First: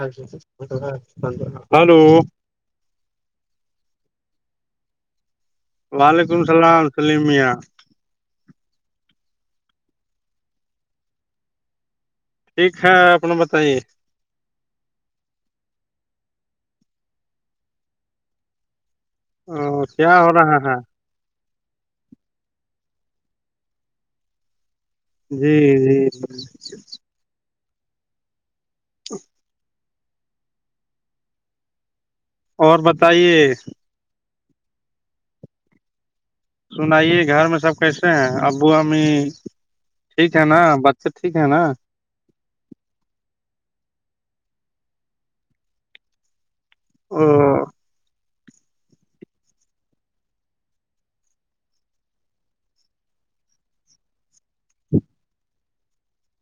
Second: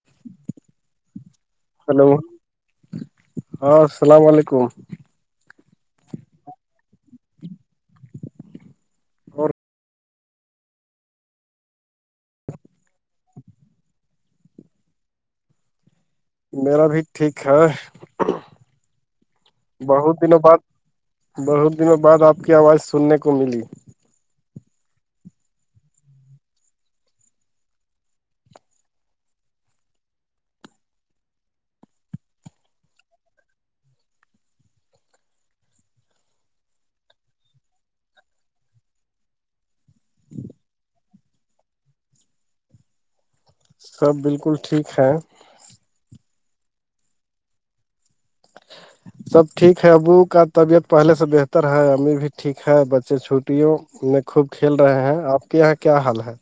ی نانو ہلو ہاں السلام علیکم وعلیکم السلام سلیمیہں اور ٹھیک ہے اپنا بتائیے میرا بھی ٹھیک ہے او کیا بہت ہو دنوں رہا بعد ہے بہت دن بعد آپ کی آواز سننے کو ملی جی جی جی تو اور بتائیے سنائیے گھر میں سب کیسے ہیں ابو امی ٹھیک ہے نا بچے ٹھیک ہے نا سب بالکل ٹھیک ہے ہ سب ٹھیک ہے ابو کا طبیعت پہلے سے بہتر ہے امی بھی ٹھیک ہے بچے چھوٹیوں خوب کھیل رہے ہیں آپ کے یہاں کیا حال ہے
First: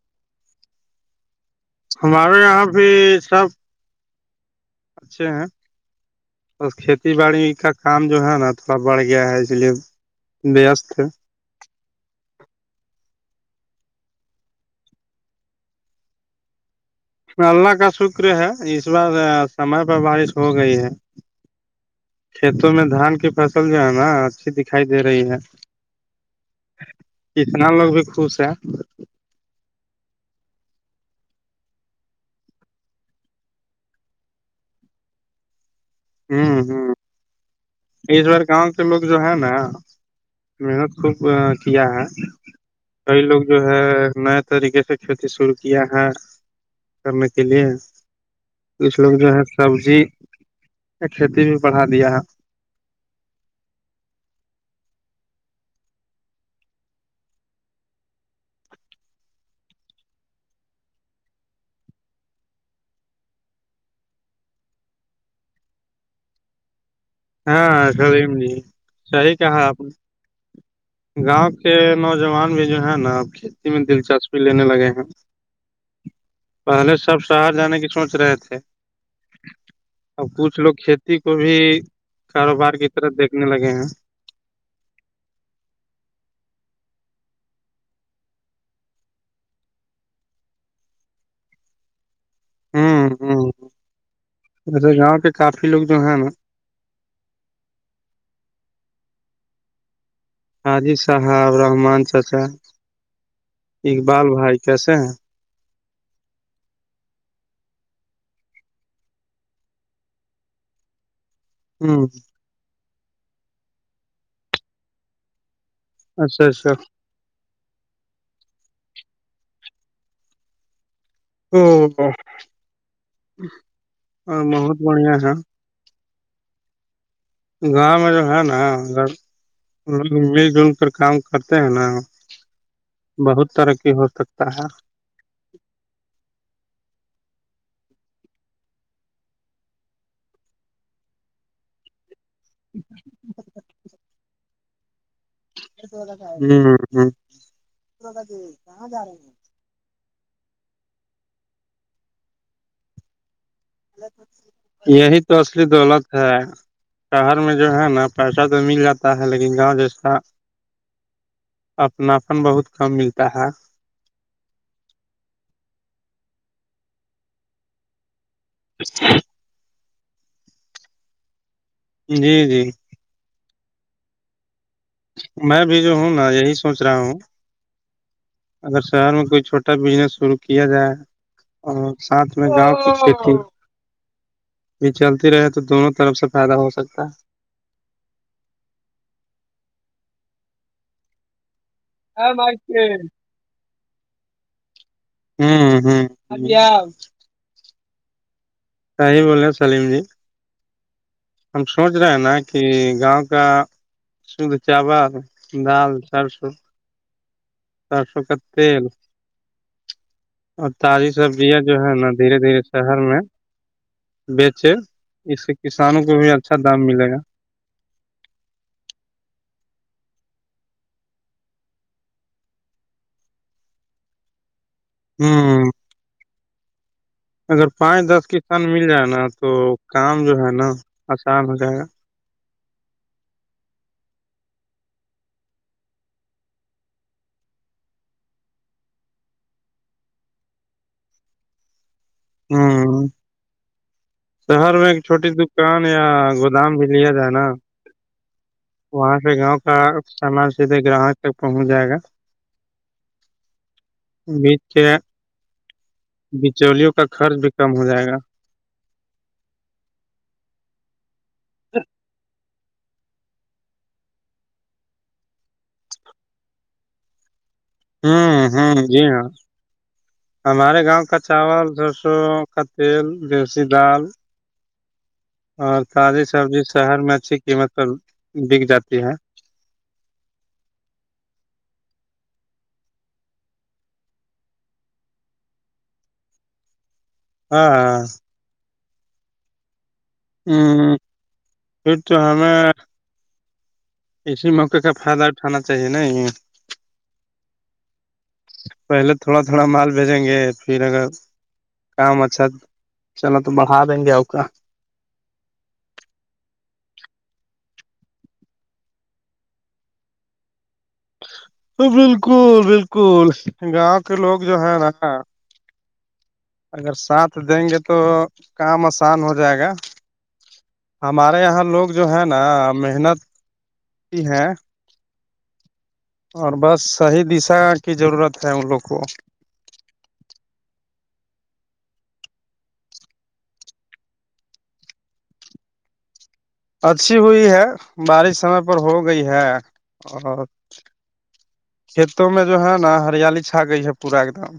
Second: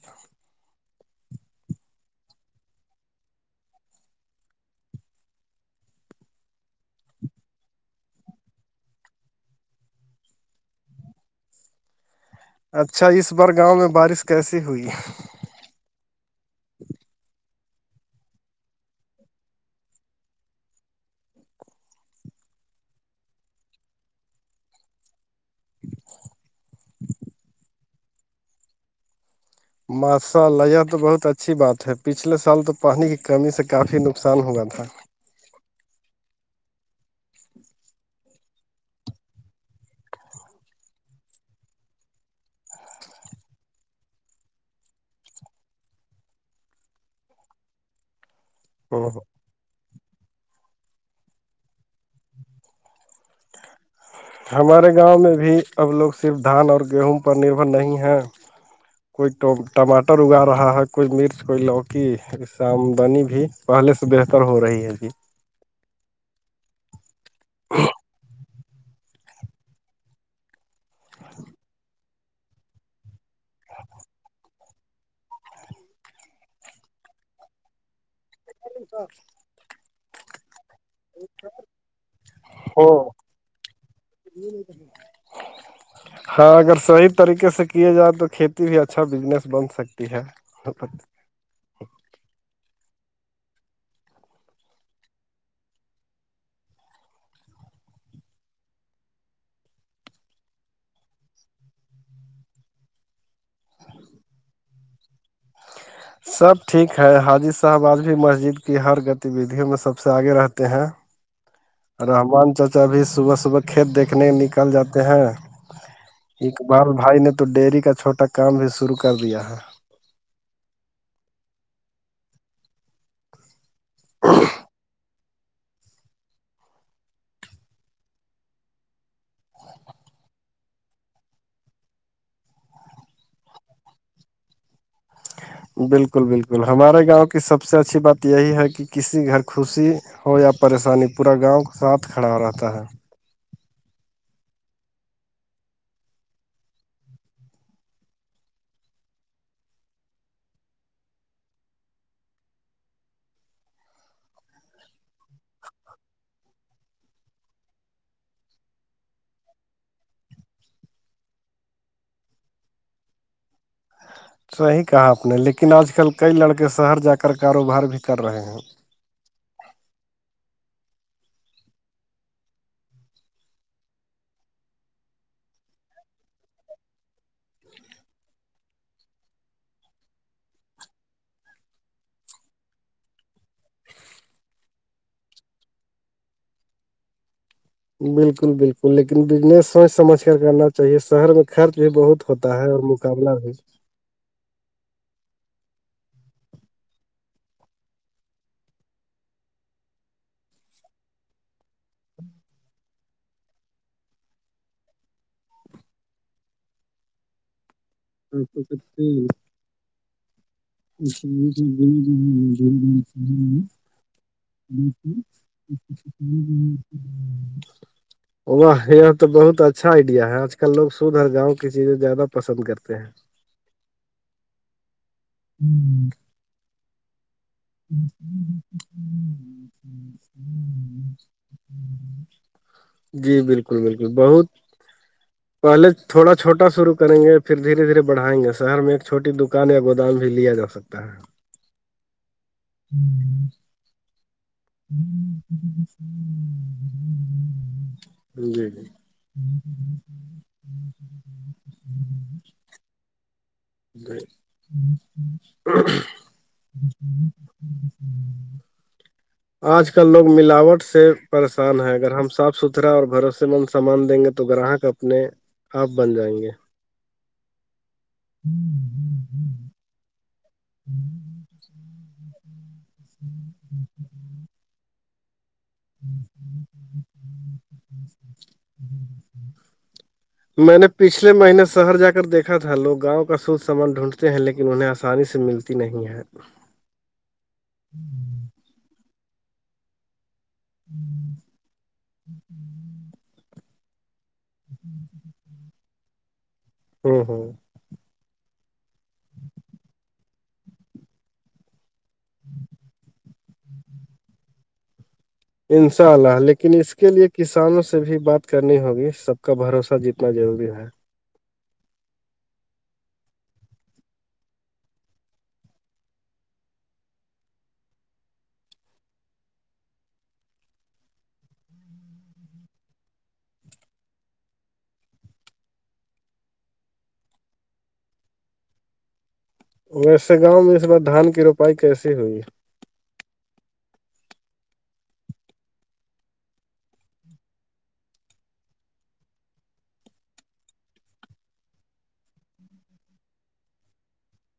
ہمارے یہاں پہ سب اچھا اور کھیتی باڑی کا کام جو ہے نا تھوڑا بڑھ گیا ہے اس لیے بیےیاستے اچھا اس بار گاؤں میں بارش کیسی ہوئی اللہ کا شکر ہے اس بار سمے پہ بارش ہو گئی ہے کھیتوں میں دھان کی فصل جو ہے نا اچھی دکھائی دے رہی ہے کتنا لوگ بھی خوش ہیں ماشاء اللہ یہ تو بہت اچھی بات ہے پچھلے سال تو پانی کی کمی سے کافی نقصان ہوا تھا ہوں ہ اس بار گاؤں کے لوگ جو ہے نا محنت خوب کیا ہے کئی لوگ جو ہے نئے طریقے سے کھیتی شرو کیا ہے کرنے کے لیے کچھ لوگ جو ہے سبزی کھیتی بھی بڑھا دیا ہے ہمارے گاؤں میں بھی اب لوگ صرف دھان اور گیہوں پر نربھر نہیں ہیں کوئیٹ ٹماٹر اگا رہا ہے کوئی مرچ کوئی لوکی آمدنی بھی پہلے سے بہتر ہو رہی ہے جی ہاں سلیم جی صحیح کہا آپ نے گاؤں کے نوجوان بھی جو ہے نا کھیتی میں دلچسپی لینے لگے ہیں پہلے سب شہر جانے کی سوچ رہے تھے [unintelligible] ا کچھ لوگ کھیتی کو بھی کاروبار کی طرف دیکھنے لگے ہیں نہیں نہیں کر ہاں اگر صحیح طریقے سے کیے جائے تو کھیتی بھی اچھا بزنس بن سکتی ہے سپت ہوں ہ ایسے گاؤں کے کافی لوگ جو ہیں نا حاجی صاحب رحمان چچا اقبال بھائی کیسے ہیں سب ٹھیک ہے حاجی صاحب آج بھی مسجد کی ہر گتیویددیوں میں سب سے آگے رہتے ہیں ہ رحمان چاچا بھی صبح صبح کھیت دیکھنے نکل جاتے ہیں اچھا اچھا اقبال بھائی نے تو ڈیری کا چھوٹا کام بھی شرو کر دیا ہے ا اور بہت بڑھیا ہے گاؤں میں جو ہے نا لوگ مل جل کر کام کرتے ہیں نا بہت ترقی ہو سکتا ہے بالکل بالکل ہمارے گاؤں کی سب سے اچھی بات یہی ہے کہ کسی گھر خوشی ہو یا پریشانی پورا گاؤں ساتھ کھڑا ہو رہتا ہے کہاں جا رہے ہیں [unintelligible] یہی تو اصلی دولت ہے شہر میں جو ہے نا پیسہ تو مل جاتا ہے لیکن گاؤں جیس کا اپناپن بہت کم ملتا ہے صحیح کہا آپ نے لیکن آج کل کئی لڑکے شہر جا کر کاروبار بھی کر رہے ہیں [unintelligible] جی جی میں بھی جو ہوں نا یہی سوچ رہا ہوں اگر شہر میں کوئی چھوٹا بزنس شروع کیا جائے اور ساتھ میں گاؤں کی کھیتی یہ چلتی رہے تو دونوں طرف سے فائدہ ہو سکتا ہے بالکل بالکل لیکن بجنس سوچ سمجھ کر کرنا چاہیے شہر میں خرچ بھی بہت ہوتا ہے اور مقابلہ بھی ہ ہ ا [unintelligible] صحی بول رہے ہیں سلیم جی ہم سوچ رہے ہیں نا کہ گاؤں کا سد چابا دال چار سو چار سو کا تل اور تازی سببجیا جو ہے نا دھیرے دھیرے شہر میں بیچے ہ اس سے ہ ہ کسانوں کو بھی اچھا دام ملے گا [unintelligible] واہ یہ تو بہت اچھا آئیڈیا ہے آج کل لوگ سدھر گاؤں کی چیزیں زیادہ پسند کرتے ہیں ہوں ہوں [unintelligible] اگر پانچ دس کسان مل جائے نا تو کام جو ہے نا آسان ہو جائے گا جی بالکل بالکل بہت پہلے تھوڑا چھوٹا شرع کریں گے پھر دھیرے دھیرے بڑھائیں گے شہر میں ایک چھوٹی دکان یا گودام بھی لیا جا سکتا ہے [unintelligible] ہوں [unintelligible] شہر میں ایک چھوٹی دکان یا گودام بھی لیا جائے نا جی جی وہاں سے گاؤں کا سامان سھے گراہک تک پہنچ جائے گا ب [unintelligible] بچلیوں کا خرچ بھی کم ہو جائے گا آج کل لوگ ملاوٹ سے پریشان ہے اگر ہم صاف ستھرا کترا اور بھروسے مند سامان دیں گے تو گراہک اپنے آپ بن جائیں گے [inaudible] ہ ہ جی ہاں ہمارے گاؤں کا چاول سرسوں کا تل رسی دال اور تازی سبزی شہر میں اچھی قیمت پر بک جاتی ہے میں نے پچھلے مہینے شہر جا کر دیکھا تھا لوگ گاؤں کا سوود سامان ڈھونڈتے ہیں لیکن انہیں آسانی سے ملتی نہیں ہے ہاں ہ ہوں پھر تو ہمیں اسی موکے کا فائدہ اٹھانا چاہیے نا یہ ہوں ہوں پہلے تھوڑا تھوڑا مال بھیجیں گے پھر اگر کام اچھا چلو تو بڑھا دیں گے ا کا انشاء اللہ لیکن اس کے لیے کسانوں سے بھی بات کرنی ہوگی سب کا بھروسہ جتنا ضروری ہے بالکل بالکل گاؤں کے لوگ جو ہے نا اگر ساتھ دیں گے تو کام آسان ہو جائے گا ہمارے یہاں لوگ جو ہیں نا محنتتی ہیں [unintelligible] اور بس صحیح دشا کی ضرورت ہے ان لوگ کو ویسے گاؤں میں اس بار دھان کی روپائی کیسی ہوئی اچھی ہوئی ہے بارش سمے پر ہو گئی ہے اور کھیتوں میں جو ہے نا ہریالی چھا گئی ہے پورا ایک دم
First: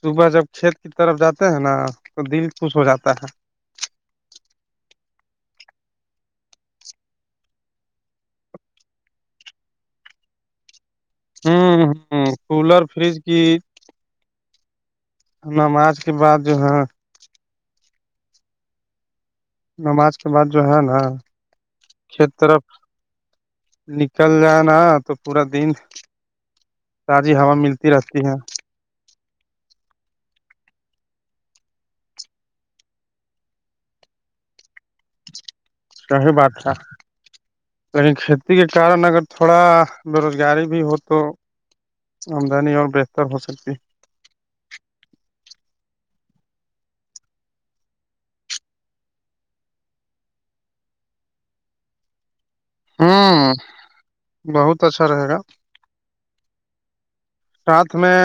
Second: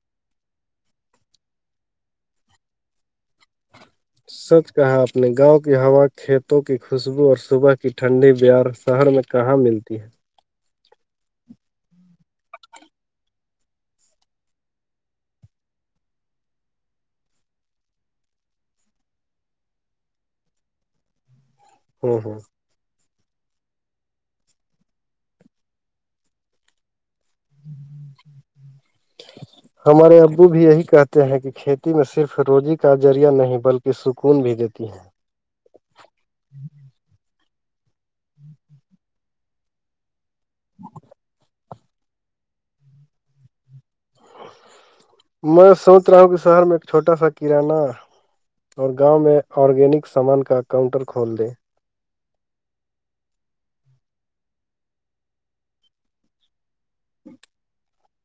صبح جب کھیت کی طرف جاتے ہیں نا تو دل خوش ہو جاتا ہے سچ کہا اپنے گاؤں کی ہوا کھیتوں کی خوشبو اور صبح کی ٹھنڈی بہار شہر میں کہاں ملتی ہے ہوں ہ کولر فریج کی نماز کے بعد جو ہے نماز کے بعد جو ہے نا ہوں کھیت ہوں طرف نکل جائے نا تو پورا دن تازی ہوا ملتی رہتی ہے ہمارے ابو بھی یہی کہتے ہیں کہ کھیتی میں صرف روزی کا ذریعہ نہیں بلکہ کی سکون بھی دیتی ہیں صی بات تھا نی کھیتی کے کارن اگر تھوڑا بےروزگاری بھی ہو تو آمدنی اور بہتر ہو سکتی میں سوچ رہا ہوں کہ شہر میں ایک چھوٹا سا کرانہ اور گاؤں میں آرگینک سامان کا کاؤنٹر کھول دیں ہوں بہت اچھا رہے گا ساتھ میں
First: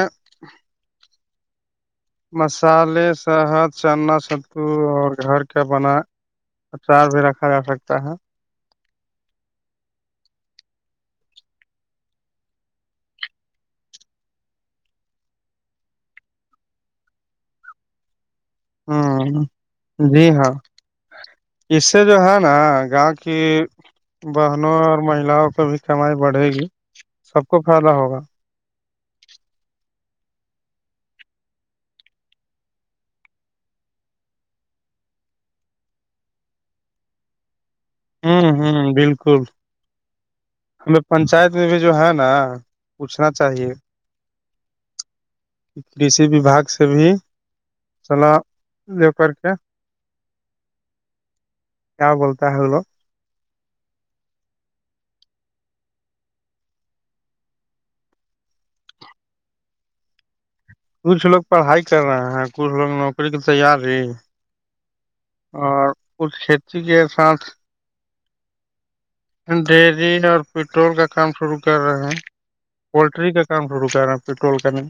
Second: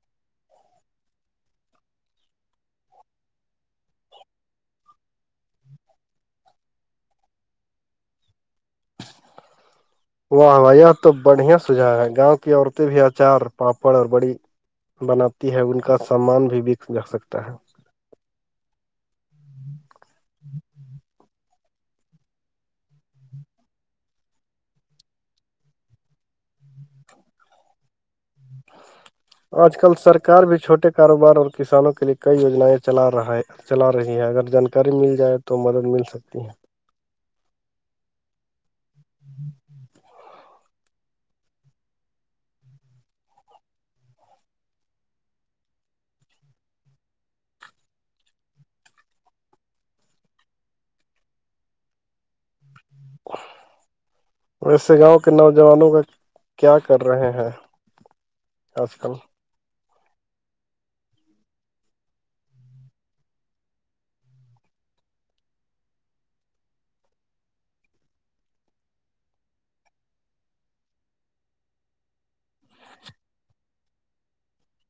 مسالے شہد چنا سو اور گھر کا بنا اچار بھی رکھا جا سکتا ہے واہ یہ تو بڑھیا سجھا ہے گاؤں کی عورتیں بھی اچار پاپڑ اور بڑی بناتی ہے ان کا سامان بھی بک جا سکتا ہے ہوں جی ہاں اس سے جو ہے نا گاؤں کی بہن اور مہیلاؤں پ بھی کمائی بڑھے گی سب کو فائدہ ہوگا [unintelligible] آج کل سرار بھی چھوٹے کاروبار اور کسانوں کے لیے کئی یجنیں چلا رہا ہے [unintelligible] چلا رہی ہے اگر جانکاری مل جائے تو مدد مل سکتی ہے ہوں ہوں بالکل ہمیں پنچایت میں بھی جو ہے نا پوچھنا چاہیے کشی وباگ سے بھی [unintelligible] سلا د کر کے [unintelligible] کیا بولتا ہولو [unintelligible] ویسے گاؤں کے نوجوانوں کا کیا کر رہے ہیں آج کل کچھ لوگ پڑھائی کر رہے ہیں کچھ لوگ نوکری کی تیار ہی اور کچھ کھیتی کے ساتھ ڈری اور پیٹرول کا کام شروع کر رہے ہیں پولٹری کا کام شرو کر رہے ہیں پیٹرول کانے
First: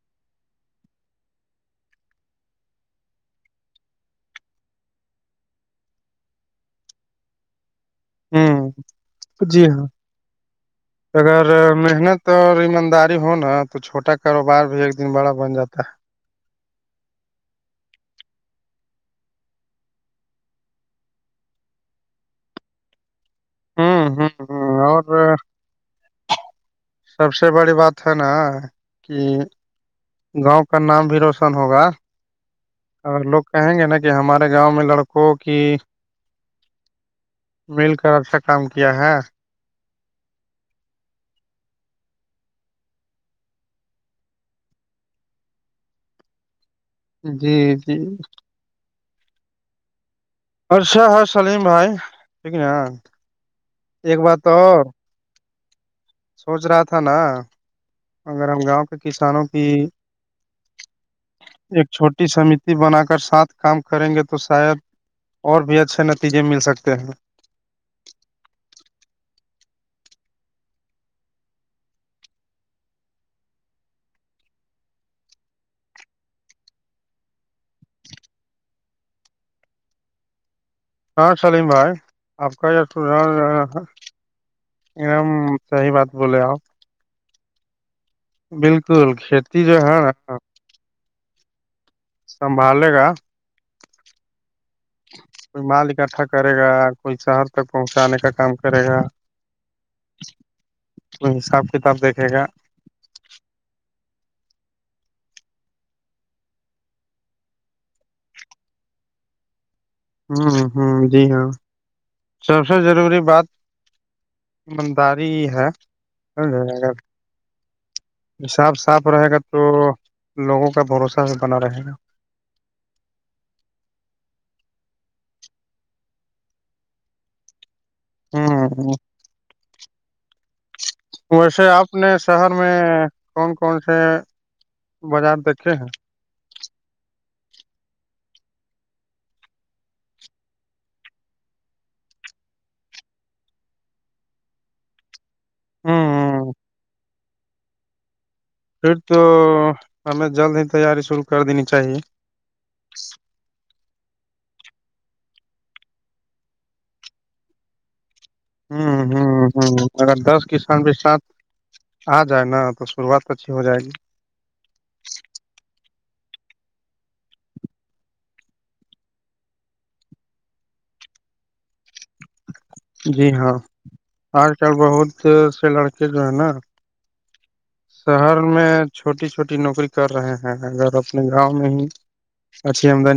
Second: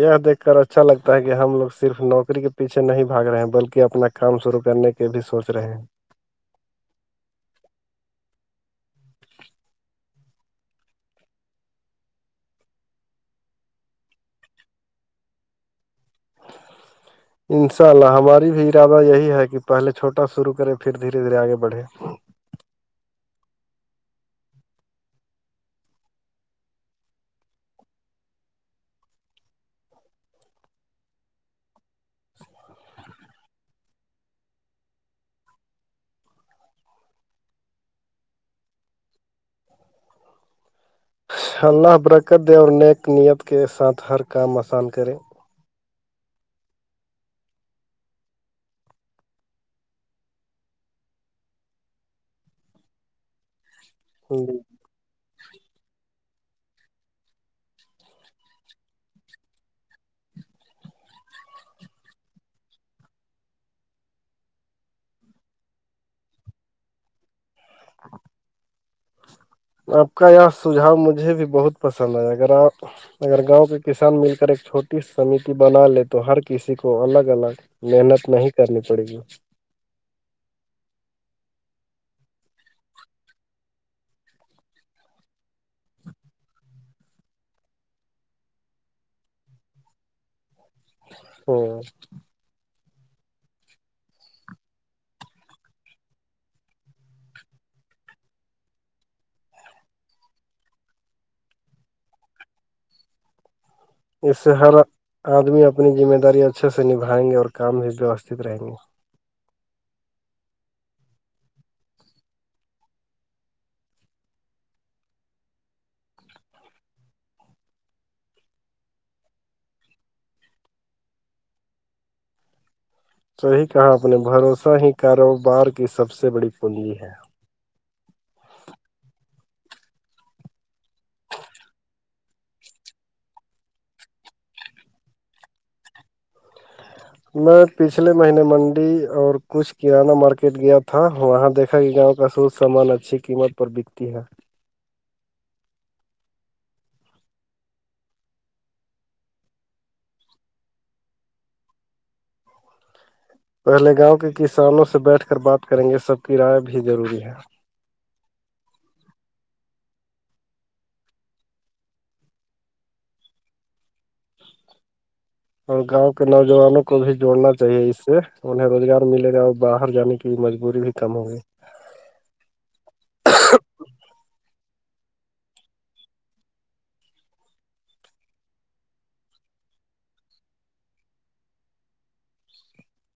یہ دیکھ کر اچھا لگتا ہے کہ ہم لوگ صرف نوکری کے پیچھ نہیں بھاگ رہے ہیں بلکہ اپنا کام شرو کرنے کے بھی سوچ رہے ہیں ہوں جی ہاں اگر محنت اور ایمانداری ہو نا تو چھوٹا کاروبار بھی ایک دن بڑا بن جاتا ہے ان شاء اللہ ہماری بھی ارادہ یہی ہے کہ پہلے چھوٹا شروع کرے پھر دھیرے دھیرے آگے بڑھے ہاں ہ ہ [unintelligible] اور سب سے بڑی بات ہے نا کہ گاؤں کا نام بھی روشن ہوگا اور لوگ کہیں گے نا کہ ہمارے گاؤں میں لڑکوں کی مل کر اچھا کام کیا ہے ان شاء اللہ برکت دے اور نیک نیت کے ساتھ ہر کام آسان کرے جی جی ارشا ہے سلیم بھائی ٹھیک ن ایک بات اور سوچ رہا تھا نا اگر ہم گاؤں کے کسانوں کی ایک چھوٹی سمتی بنا کر سات کام کریں گے تو شاید اور بھی اچھے نتیجے مل سکتے ہیں [inaudible] آپ کا یہ سجاؤ مجھے بھی بہت پسند ہے اگر آپ اگر گاؤں کے کسان مل کر ایک چھوٹی سمتی بنا لے تو ہر کسی کو الگ الگ محنت نہیں کرنی پڑے گی ہاں سلیم بھائی آپ کا یہ نم صحیح بات بولے بالکل کھیتی جو ہے نا ہوں [inaudible] سنبھالے گا کوئی مال اکٹھا کرے گا کوئی شہر تک پہنچانے کا کام کرے گا کو حساب کتاب دیکھے گا اس سے ہر آدمی اپنی ذمہ داری اچھے سے نبھائیں گے اور کام بھی ویوستھت رہیں گے ہ ہ جی ہاں سب سے ضروری بات ایمانداری ہی ہےگر [inaudible] سب صاف رہے گا تو لوگوں کا بھروسہ بنا رہے گا صحی کہا اپ نے بھروسہ ہی کاروبار کی سب سے بڑی پنی ہے ہاں [inaudible] ویسے آپ نے شہر میں کون کون سے بازار دیکھے ہیں میں پچھلے مہینے منڈی اور کچھ کانہ مارکیٹ گیا تھا وہاں دیکھا کہ گاؤں کا سٹ سامان اچھی قیمت پر بکتی ہے ہاں ہاں پھر تو ہمیں جلد ہی تیاری شروع کر دینی چاہیے پہلے گاؤں کے کسانوں سے بیٹھ کر بات کریں گے سب کی رائے بھی ضروری ہے ہ ہ ہ اگر دس کسان بھی سات آ جائے نا تو شروعات تو اچھی ہو جائے گی اور گاؤں کے نوجوانوں کو بھی جوڑنا چاہیے اس سے انہیں روزگار ملے گا اور باہر جانے کی مجبوری بھی کم ہوگی جی ہاں آج کل بہت سے لڑکے جو ہے نا شہر میں چھوٹی چھوٹی نوکری کر رہے ہیں اگر اپنے گاؤں میں ہی اچھی آمدانی